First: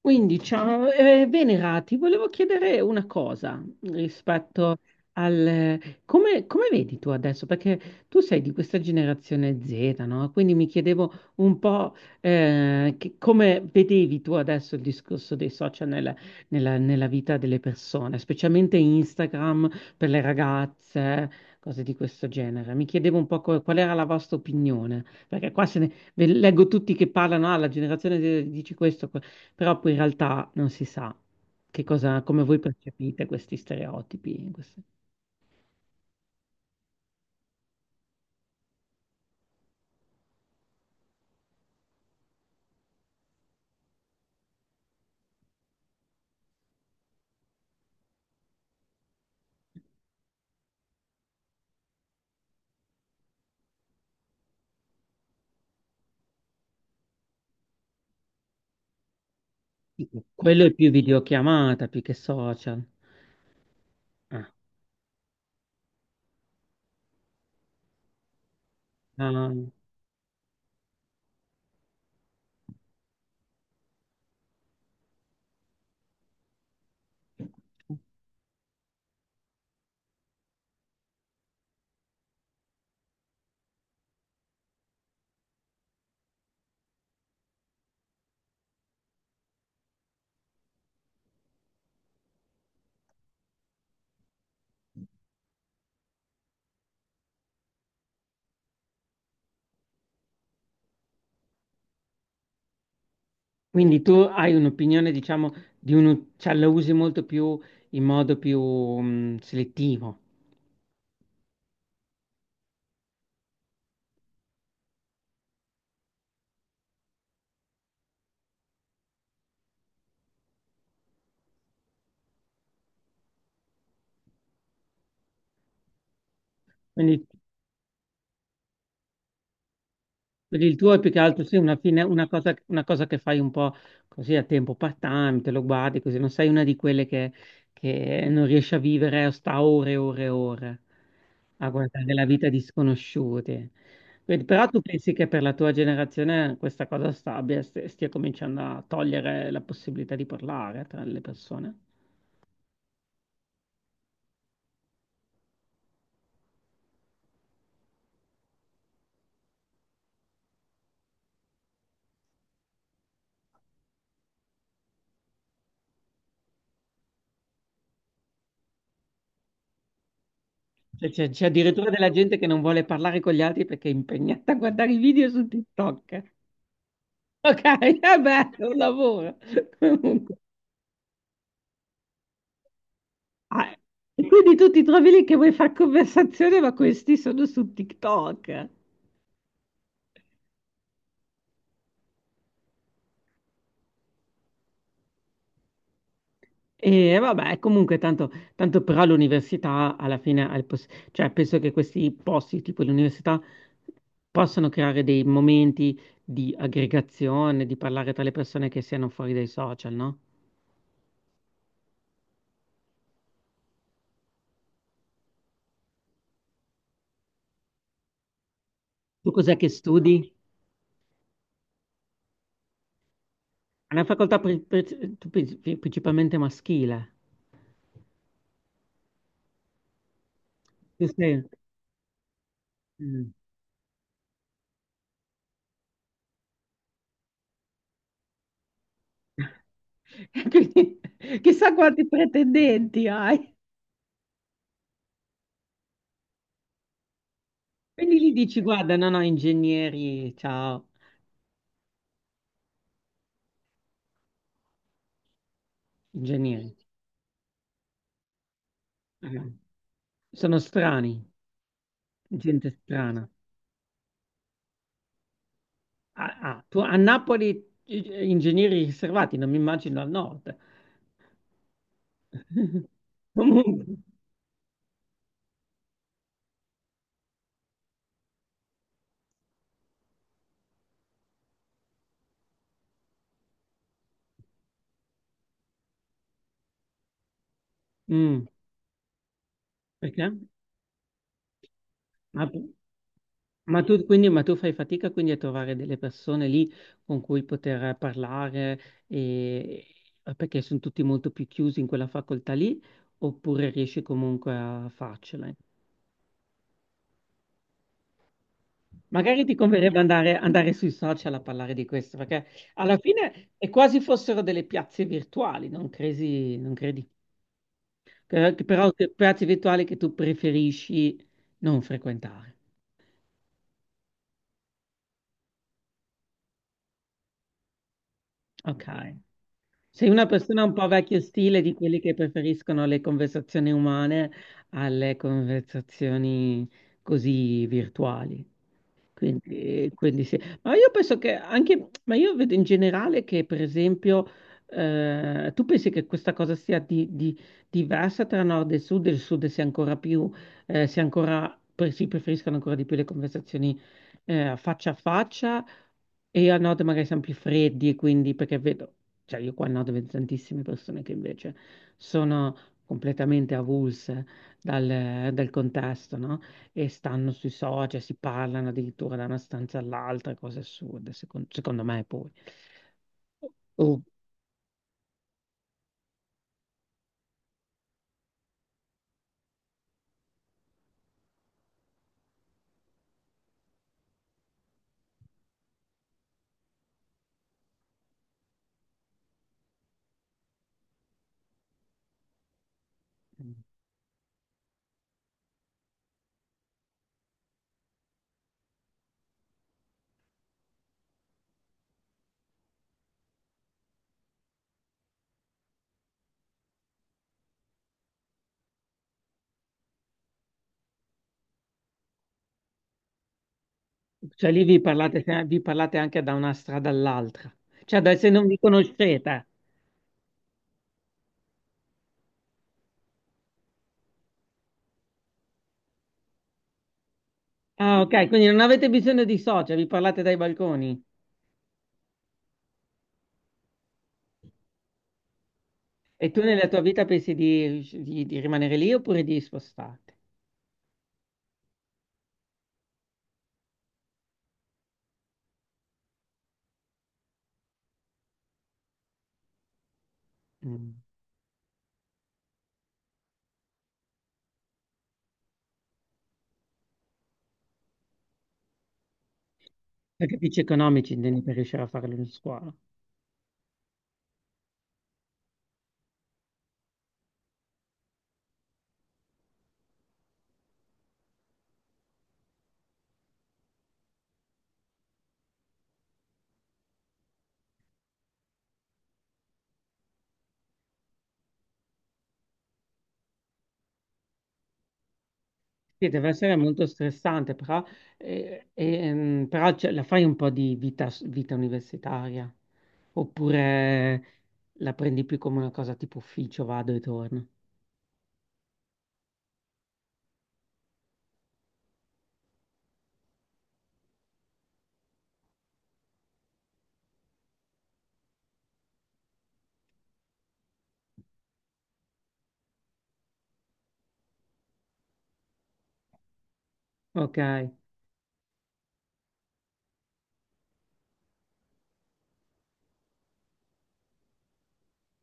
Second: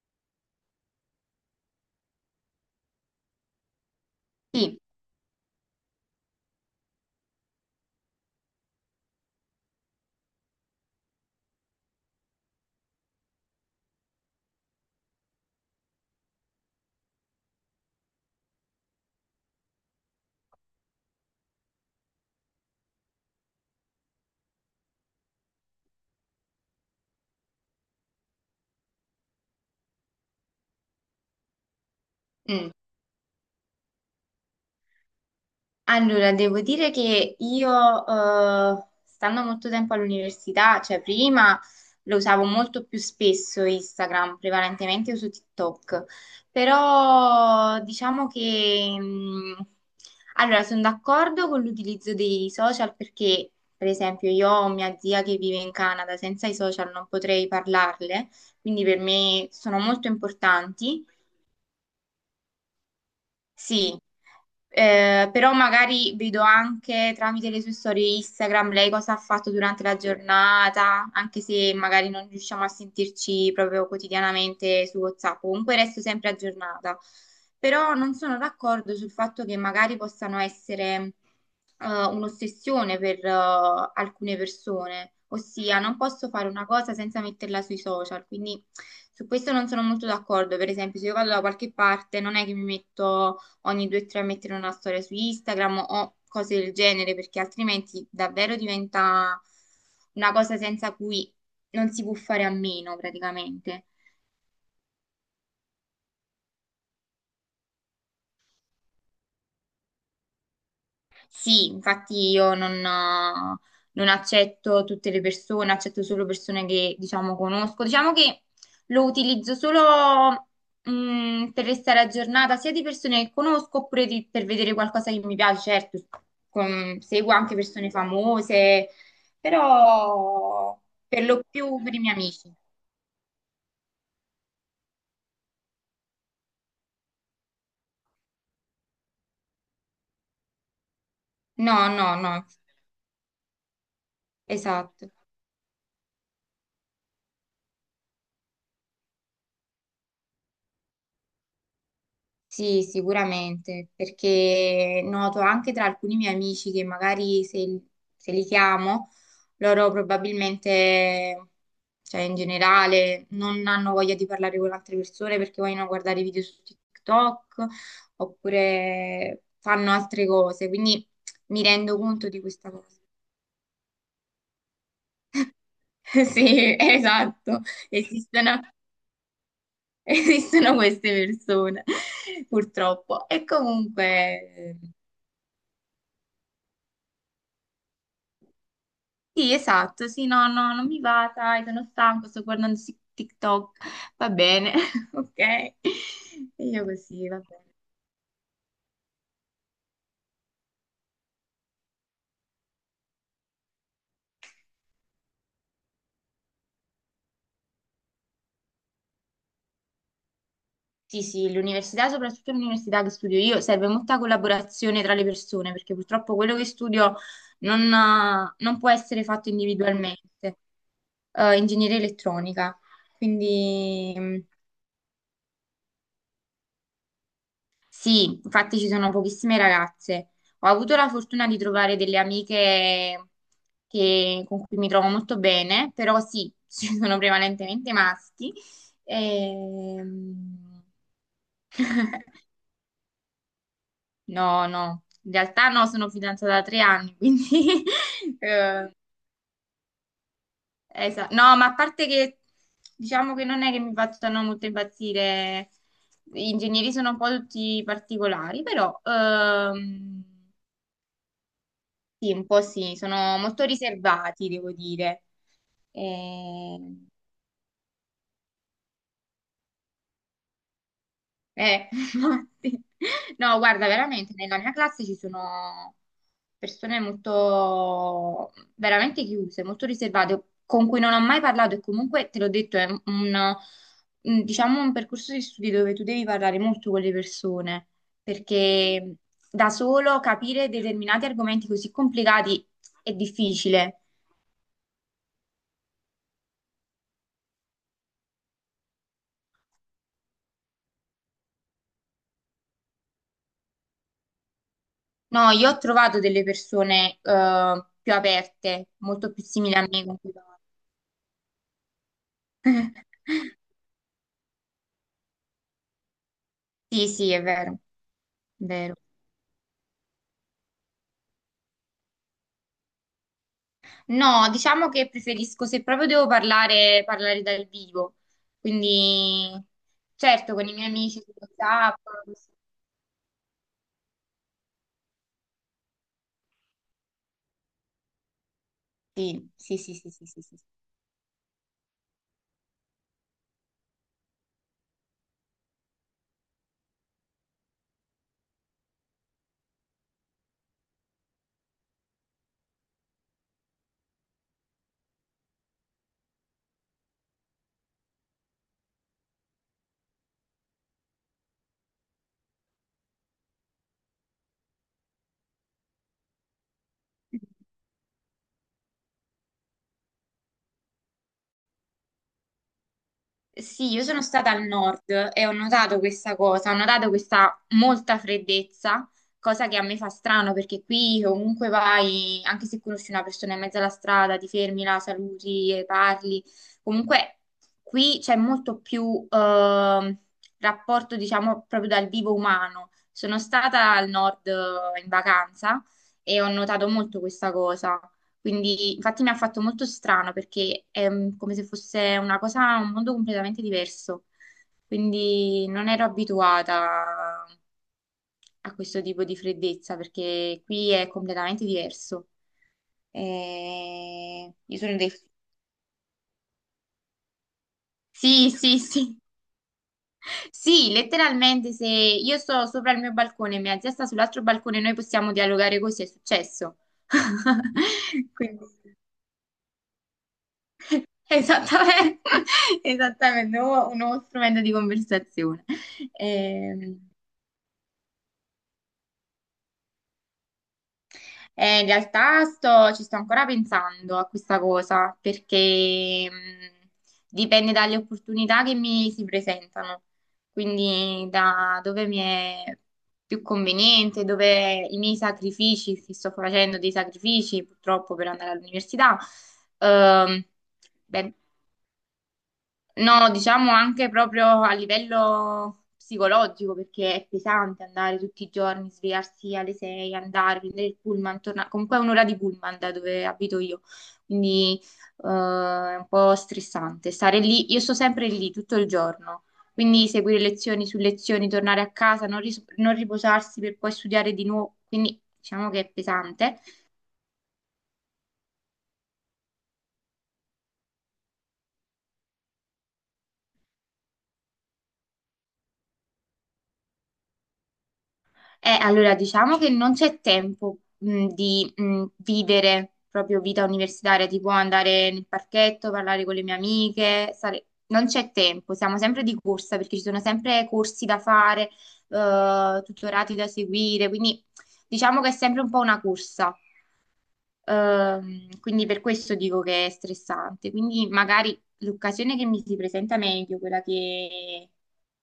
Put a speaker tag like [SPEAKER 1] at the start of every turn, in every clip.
[SPEAKER 1] Quindi, ciao, Venera, ti volevo chiedere una cosa rispetto
[SPEAKER 2] Sì,
[SPEAKER 1] al. Come vedi tu adesso? Perché tu sei di questa generazione Z, no? Quindi mi chiedevo un po' come vedevi tu adesso il discorso dei social nella vita delle persone, specialmente Instagram per le ragazze, cose di questo genere. Mi chiedevo un po' qual era la vostra opinione, perché qua se ne... ve- leggo tutti che parlano, ah, la generazione Z dice questo, però poi in realtà non si sa che cosa, come voi
[SPEAKER 2] mm.
[SPEAKER 1] percepite questi stereotipi.
[SPEAKER 2] Allora devo dire che io, stando molto tempo all'università, cioè prima lo usavo molto più spesso Instagram, prevalentemente uso TikTok, però diciamo che, allora sono d'accordo con l'utilizzo dei social perché, per esempio, io ho mia zia che vive in Canada, senza i social non potrei parlarle, quindi per me sono molto
[SPEAKER 1] Quello è più
[SPEAKER 2] importanti.
[SPEAKER 1] videochiamata, più che social.
[SPEAKER 2] Sì,
[SPEAKER 1] Ah,
[SPEAKER 2] però magari vedo anche tramite le sue storie Instagram lei cosa ha fatto
[SPEAKER 1] ah.
[SPEAKER 2] durante la giornata, anche se magari non riusciamo a sentirci proprio quotidianamente su WhatsApp, comunque resto sempre aggiornata. Però non sono d'accordo sul fatto che magari possano essere un'ossessione per alcune persone, ossia non posso fare una cosa senza metterla sui social, quindi su questo non sono molto d'accordo. Per esempio, se io vado da qualche parte, non è che mi metto ogni due o tre mettere una storia su Instagram o cose del genere, perché altrimenti davvero diventa una cosa senza cui non si può fare a meno praticamente.
[SPEAKER 1] Quindi tu hai un'opinione, diciamo, di uno, cioè la usi molto più in modo più selettivo.
[SPEAKER 2] Sì, infatti io non accetto tutte le persone, accetto solo persone che, diciamo, conosco. Diciamo che lo utilizzo solo, per restare aggiornata, sia di persone che conosco oppure per vedere qualcosa che mi piace. Certo,
[SPEAKER 1] Quindi
[SPEAKER 2] seguo anche persone famose,
[SPEAKER 1] Quindi il
[SPEAKER 2] però
[SPEAKER 1] tuo è più che
[SPEAKER 2] per lo
[SPEAKER 1] altro sì, una,
[SPEAKER 2] più per i
[SPEAKER 1] fine-
[SPEAKER 2] miei
[SPEAKER 1] una
[SPEAKER 2] amici.
[SPEAKER 1] cosa, una cosa che fai un po' così a tempo part-time, te lo guardi così, non sei una di quelle che non riesce a vivere, o sta ore e ore e ore a
[SPEAKER 2] No,
[SPEAKER 1] guardare
[SPEAKER 2] no,
[SPEAKER 1] la
[SPEAKER 2] no,
[SPEAKER 1] vita di sconosciuti. Quindi, però tu
[SPEAKER 2] esatto.
[SPEAKER 1] pensi che per la tua generazione questa cosa stia cominciando a togliere la possibilità di parlare tra le persone?
[SPEAKER 2] Sì, sicuramente, perché noto anche tra alcuni miei amici che magari se, se li chiamo, loro probabilmente, cioè in generale, non hanno voglia di parlare con altre persone perché vogliono guardare video su TikTok oppure fanno altre cose, quindi
[SPEAKER 1] Cioè, c'è
[SPEAKER 2] mi
[SPEAKER 1] addirittura
[SPEAKER 2] rendo
[SPEAKER 1] della
[SPEAKER 2] conto
[SPEAKER 1] gente
[SPEAKER 2] di
[SPEAKER 1] che non
[SPEAKER 2] questa
[SPEAKER 1] vuole
[SPEAKER 2] cosa.
[SPEAKER 1] parlare con gli altri perché è impegnata a guardare i video su TikTok.
[SPEAKER 2] Sì, esatto,
[SPEAKER 1] Ok, vabbè,
[SPEAKER 2] esistono,
[SPEAKER 1] è un lavoro. Comunque.
[SPEAKER 2] esistono queste persone, purtroppo. E
[SPEAKER 1] Ah, e quindi tu
[SPEAKER 2] comunque.
[SPEAKER 1] ti trovi lì che vuoi fare conversazione, ma questi sono su TikTok.
[SPEAKER 2] Sì, esatto, sì, no, no, non mi va, sai, sono stanco, sto guardando TikTok, va bene, ok? E io
[SPEAKER 1] E
[SPEAKER 2] così, va
[SPEAKER 1] vabbè,
[SPEAKER 2] bene.
[SPEAKER 1] comunque tanto però l'università alla fine, cioè penso che questi posti tipo l'università possono creare dei momenti di aggregazione, di parlare tra le persone che siano fuori dai social, no?
[SPEAKER 2] Sì, sì, l'università, soprattutto l'università che studio io, serve molta collaborazione tra le persone, perché purtroppo quello che studio non può essere
[SPEAKER 1] Tu
[SPEAKER 2] fatto
[SPEAKER 1] cos'è che studi?
[SPEAKER 2] individualmente. Ingegneria elettronica,
[SPEAKER 1] È una
[SPEAKER 2] quindi. Mm.
[SPEAKER 1] facoltà principalmente maschile.
[SPEAKER 2] Sì, infatti ci sono pochissime ragazze. Ho avuto
[SPEAKER 1] Tu
[SPEAKER 2] la
[SPEAKER 1] sei.
[SPEAKER 2] fortuna di trovare delle amiche
[SPEAKER 1] Mm.
[SPEAKER 2] con cui mi trovo molto bene, però sì, ci sono prevalentemente maschi. Ehm,
[SPEAKER 1] Quindi, chissà quanti pretendenti hai.
[SPEAKER 2] no, no, in realtà no, sono fidanzata da 3 anni, quindi.
[SPEAKER 1] Quindi gli dici,
[SPEAKER 2] eh,
[SPEAKER 1] guarda, no, no, ingegneri, ciao,
[SPEAKER 2] No, ma a parte che diciamo che non è che mi facciano molto impazzire, gli
[SPEAKER 1] ingegneri.
[SPEAKER 2] ingegneri sono un po' tutti particolari, però.
[SPEAKER 1] Eh, Sono strani,
[SPEAKER 2] Sì, un po'
[SPEAKER 1] gente
[SPEAKER 2] sì,
[SPEAKER 1] strana.
[SPEAKER 2] sono molto riservati, devo dire.
[SPEAKER 1] Ah, ah,
[SPEAKER 2] Eh,
[SPEAKER 1] a Napoli ingegneri riservati, non mi immagino al nord.
[SPEAKER 2] infatti. No, guarda,
[SPEAKER 1] Comunque,
[SPEAKER 2] veramente, nella mia classe ci sono persone molto, veramente chiuse, molto riservate, con cui non ho mai parlato e comunque, te l'ho detto, è un, diciamo, un percorso di studi dove tu devi parlare molto con le persone,
[SPEAKER 1] mm,
[SPEAKER 2] perché da solo
[SPEAKER 1] perché?
[SPEAKER 2] capire determinati argomenti così
[SPEAKER 1] Ma,
[SPEAKER 2] complicati è
[SPEAKER 1] ma
[SPEAKER 2] difficile.
[SPEAKER 1] tu, quindi, ma tu fai fatica quindi a trovare delle persone lì con cui poter parlare e- perché sono tutti molto più chiusi in quella facoltà lì, oppure riesci comunque a farcela?
[SPEAKER 2] No, io ho trovato delle persone più aperte, molto più
[SPEAKER 1] Magari ti
[SPEAKER 2] simili a
[SPEAKER 1] converrebbe
[SPEAKER 2] me, con cui
[SPEAKER 1] andare,
[SPEAKER 2] parlo.
[SPEAKER 1] andare sui social a parlare di questo, perché alla fine è quasi fossero delle piazze virtuali, non credi? Non credi?
[SPEAKER 2] Sì, sì, è vero,
[SPEAKER 1] Che
[SPEAKER 2] è
[SPEAKER 1] Però
[SPEAKER 2] vero.
[SPEAKER 1] che piazze virtuali che tu preferisci non frequentare.
[SPEAKER 2] No, diciamo che preferisco, se proprio devo parlare, parlare dal vivo.
[SPEAKER 1] Ok.
[SPEAKER 2] Quindi,
[SPEAKER 1] Sei una
[SPEAKER 2] certo,
[SPEAKER 1] persona
[SPEAKER 2] con i
[SPEAKER 1] un
[SPEAKER 2] miei
[SPEAKER 1] po' vecchio
[SPEAKER 2] amici su
[SPEAKER 1] stile di
[SPEAKER 2] WhatsApp.
[SPEAKER 1] quelli che preferiscono le conversazioni umane alle conversazioni così virtuali.
[SPEAKER 2] Sì, sì,
[SPEAKER 1] Quindi,
[SPEAKER 2] sì, sì,
[SPEAKER 1] quindi
[SPEAKER 2] sì,
[SPEAKER 1] sì.
[SPEAKER 2] sì, sì.
[SPEAKER 1] Ma io vedo in generale che, per esempio, tu pensi che questa cosa sia diversa tra nord e sud? Il sud sia ancora più, sia ancora, pre- si preferiscono ancora di più le conversazioni, faccia a faccia e a nord magari siamo più freddi, e quindi perché vedo, cioè io qua a nord vedo tantissime persone che invece sono completamente avulse dal contesto, no? E stanno sui social, si parlano addirittura da una stanza all'altra, cose assurde, secondo me poi.
[SPEAKER 2] Sì,
[SPEAKER 1] Oh,
[SPEAKER 2] io sono stata al nord e ho notato questa cosa, ho notato questa molta freddezza, cosa che a me fa strano perché qui ovunque vai, anche se conosci una persona in mezzo alla strada, ti fermi, la saluti e parli. Comunque qui c'è molto più rapporto, diciamo, proprio dal vivo umano. Sono stata al nord in vacanza e ho notato molto questa cosa. Quindi, infatti, mi ha fatto molto strano perché è come se fosse una cosa, un mondo completamente diverso. Quindi, non ero abituata a questo tipo di freddezza perché qui è completamente diverso.
[SPEAKER 1] cioè lì
[SPEAKER 2] Io
[SPEAKER 1] vi
[SPEAKER 2] sono dei.
[SPEAKER 1] parlate, cioè vi parlate anche da una strada all'altra, se non
[SPEAKER 2] Sì,
[SPEAKER 1] vi
[SPEAKER 2] sì, sì.
[SPEAKER 1] conoscete.
[SPEAKER 2] Sì, letteralmente, se io sto sopra il mio balcone e mia zia sta sull'altro balcone, noi possiamo dialogare così, è successo.
[SPEAKER 1] Ah, ok, quindi
[SPEAKER 2] Quindi,
[SPEAKER 1] non avete bisogno di social, vi parlate dai balconi.
[SPEAKER 2] esattamente, esattamente, un nuovo strumento di conversazione.
[SPEAKER 1] E tu nella tua
[SPEAKER 2] Ehm,
[SPEAKER 1] vita pensi di rimanere lì oppure di spostarti?
[SPEAKER 2] in realtà ci sto ancora pensando a questa cosa perché dipende dalle opportunità che mi si presentano,
[SPEAKER 1] Mm.
[SPEAKER 2] quindi da dove mi è più conveniente, dove i miei sacrifici, se sto facendo dei sacrifici purtroppo per andare all'università.
[SPEAKER 1] Per
[SPEAKER 2] Ehm,
[SPEAKER 1] capricci economici
[SPEAKER 2] ben
[SPEAKER 1] intendi per riuscire a fare la scuola.
[SPEAKER 2] No, diciamo anche proprio a livello psicologico, perché è pesante andare tutti i giorni, svegliarsi alle 6, andare, prendere il pullman, tornare. Comunque è un'ora di pullman da dove abito io, quindi è un po' stressante stare lì. Io sto sempre lì tutto il giorno, quindi seguire lezioni su lezioni, tornare a casa, non riposarsi per poi studiare di nuovo, quindi diciamo che è
[SPEAKER 1] Sì, deve essere
[SPEAKER 2] pesante.
[SPEAKER 1] molto stressante, però, ce la fai un po' di vita universitaria, oppure la prendi più come una cosa tipo ufficio, vado e torno.
[SPEAKER 2] Allora, diciamo che non c'è tempo, di, vivere proprio vita universitaria, tipo andare nel parchetto, parlare con le mie amiche, non c'è tempo, siamo sempre di corsa perché ci sono sempre corsi da fare, tutorati da seguire, quindi diciamo che è sempre un po' una corsa.
[SPEAKER 1] Ok.
[SPEAKER 2] Quindi per questo dico che è stressante. Quindi magari l'occasione che mi si presenta meglio, quella che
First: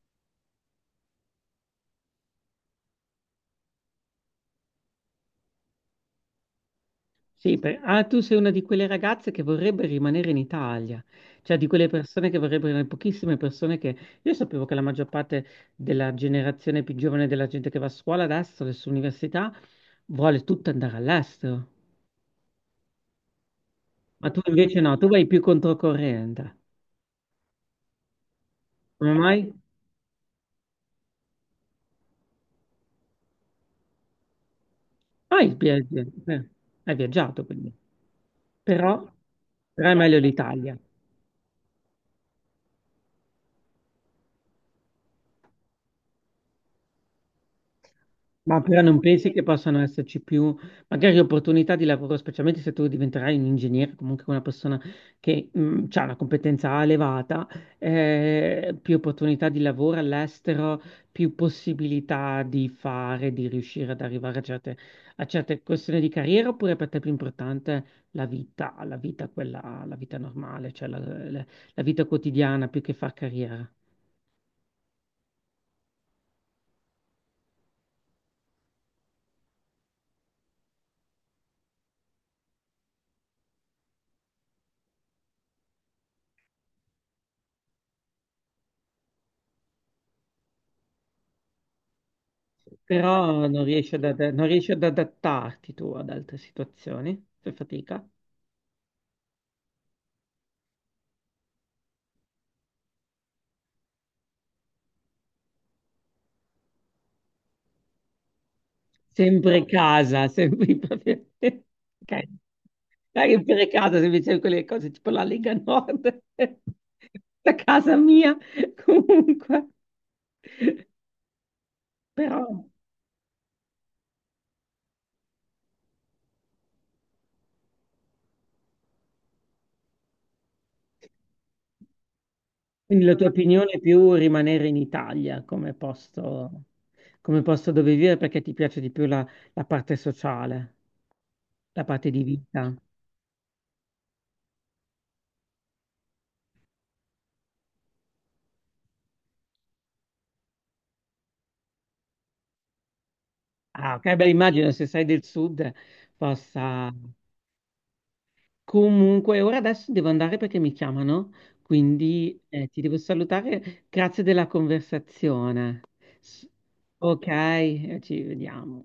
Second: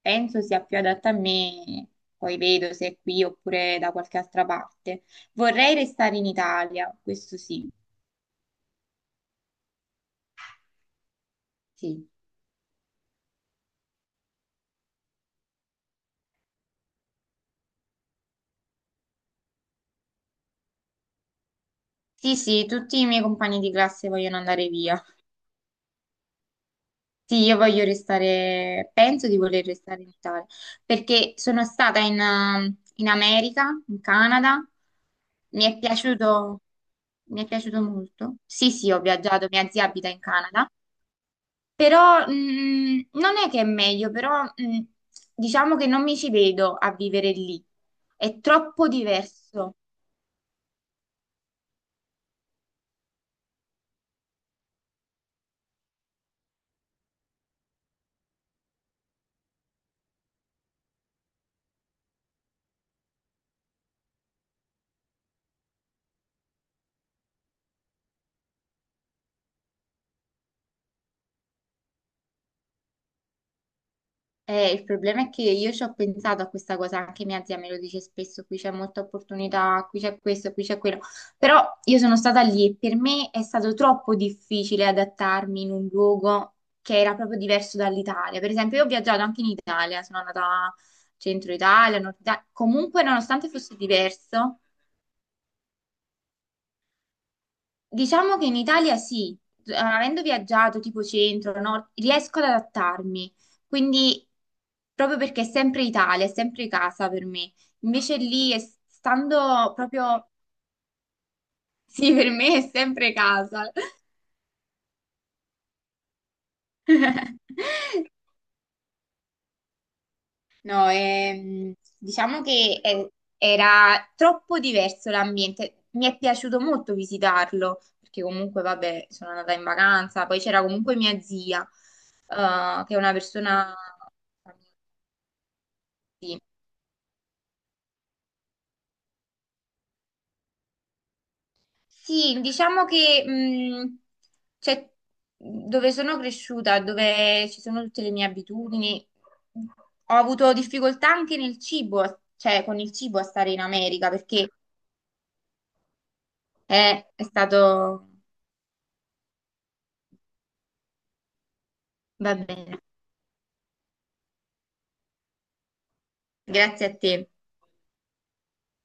[SPEAKER 2] penso sia più adatta a me, poi vedo se è qui oppure da qualche altra parte. Vorrei restare in Italia, questo
[SPEAKER 1] Sì,
[SPEAKER 2] sì.
[SPEAKER 1] tu sei una di quelle ragazze che vorrebbe rimanere in Italia, cioè di quelle
[SPEAKER 2] Sì,
[SPEAKER 1] persone che vorrebbero, le pochissime persone che. Io sapevo che la maggior parte della generazione più giovane della gente che va a scuola adesso all'università, vuole tutta andare all'estero,
[SPEAKER 2] sì, sì, tutti i miei compagni di classe
[SPEAKER 1] ma
[SPEAKER 2] vogliono
[SPEAKER 1] tu
[SPEAKER 2] andare
[SPEAKER 1] invece
[SPEAKER 2] via.
[SPEAKER 1] no, tu vai più controcorrente.
[SPEAKER 2] Sì, io voglio restare,
[SPEAKER 1] Come
[SPEAKER 2] penso di
[SPEAKER 1] mai?
[SPEAKER 2] voler restare in Italia, perché sono stata in America, in Canada,
[SPEAKER 1] Ah,
[SPEAKER 2] mi è
[SPEAKER 1] eh,
[SPEAKER 2] piaciuto,
[SPEAKER 1] hai
[SPEAKER 2] mi
[SPEAKER 1] viaggiato
[SPEAKER 2] è
[SPEAKER 1] quindi,
[SPEAKER 2] piaciuto molto. Sì, sì,
[SPEAKER 1] però,
[SPEAKER 2] ho viaggiato, mia zia
[SPEAKER 1] però è
[SPEAKER 2] abita
[SPEAKER 1] meglio
[SPEAKER 2] in Canada,
[SPEAKER 1] l'Italia.
[SPEAKER 2] però non è che è meglio, però diciamo che non mi ci vedo a vivere lì, è
[SPEAKER 1] Ma però
[SPEAKER 2] troppo
[SPEAKER 1] non pensi che
[SPEAKER 2] diverso.
[SPEAKER 1] possano esserci più, magari opportunità di lavoro, specialmente se tu diventerai un ingegnere, comunque una persona che ha una competenza elevata, più opportunità di lavoro all'estero, più possibilità di fare, di riuscire ad arrivare a certe, questioni di carriera, oppure per te è più importante la vita quella, la vita normale, cioè la vita quotidiana più che far carriera?
[SPEAKER 2] Il problema è che io ci ho pensato a questa cosa, anche mia zia me lo dice spesso, qui c'è molta opportunità, qui c'è questo, qui c'è quello, però io sono stata lì e per me è stato troppo difficile adattarmi in un luogo che era proprio diverso dall'Italia. Per esempio, io ho viaggiato anche in Italia, sono andata a centro Italia, nord Italia, comunque
[SPEAKER 1] Però
[SPEAKER 2] nonostante
[SPEAKER 1] non
[SPEAKER 2] fosse
[SPEAKER 1] riesci non
[SPEAKER 2] diverso,
[SPEAKER 1] riesci ad adattarti tu ad altre situazioni, fai fatica.
[SPEAKER 2] diciamo che in Italia sì, avendo viaggiato tipo centro, nord, riesco ad adattarmi, quindi proprio perché è sempre Italia, è sempre casa per me. Invece lì,
[SPEAKER 1] Sempre
[SPEAKER 2] stando
[SPEAKER 1] casa,
[SPEAKER 2] proprio,
[SPEAKER 1] sempre Ok.
[SPEAKER 2] sì, per me è sempre
[SPEAKER 1] Sempre
[SPEAKER 2] casa.
[SPEAKER 1] casa, se invece quelle cose tipo la Lega Nord, da casa mia, comunque.
[SPEAKER 2] No,
[SPEAKER 1] Però,
[SPEAKER 2] diciamo che era troppo diverso l'ambiente. Mi è piaciuto molto visitarlo, perché comunque, vabbè, sono andata in vacanza, poi c'era comunque mia zia, che è
[SPEAKER 1] quindi
[SPEAKER 2] una
[SPEAKER 1] la tua opinione
[SPEAKER 2] persona.
[SPEAKER 1] è più rimanere in Italia
[SPEAKER 2] Sì,
[SPEAKER 1] come posto dove vivere perché ti piace di più la parte sociale, la parte di
[SPEAKER 2] sì,
[SPEAKER 1] vita.
[SPEAKER 2] diciamo che cioè, dove sono cresciuta, dove ci sono tutte le mie abitudini, ho avuto difficoltà anche nel cibo, cioè con il cibo a stare in
[SPEAKER 1] Ah,
[SPEAKER 2] America,
[SPEAKER 1] ok, beh,
[SPEAKER 2] perché
[SPEAKER 1] immagino se sei del sud possa.
[SPEAKER 2] è stato.
[SPEAKER 1] Comunque, ora adesso devo andare perché mi chiamano,
[SPEAKER 2] Va
[SPEAKER 1] quindi ti
[SPEAKER 2] bene,
[SPEAKER 1] devo salutare. Grazie della conversazione. S-
[SPEAKER 2] grazie a
[SPEAKER 1] Ok,
[SPEAKER 2] te.
[SPEAKER 1] ci vediamo.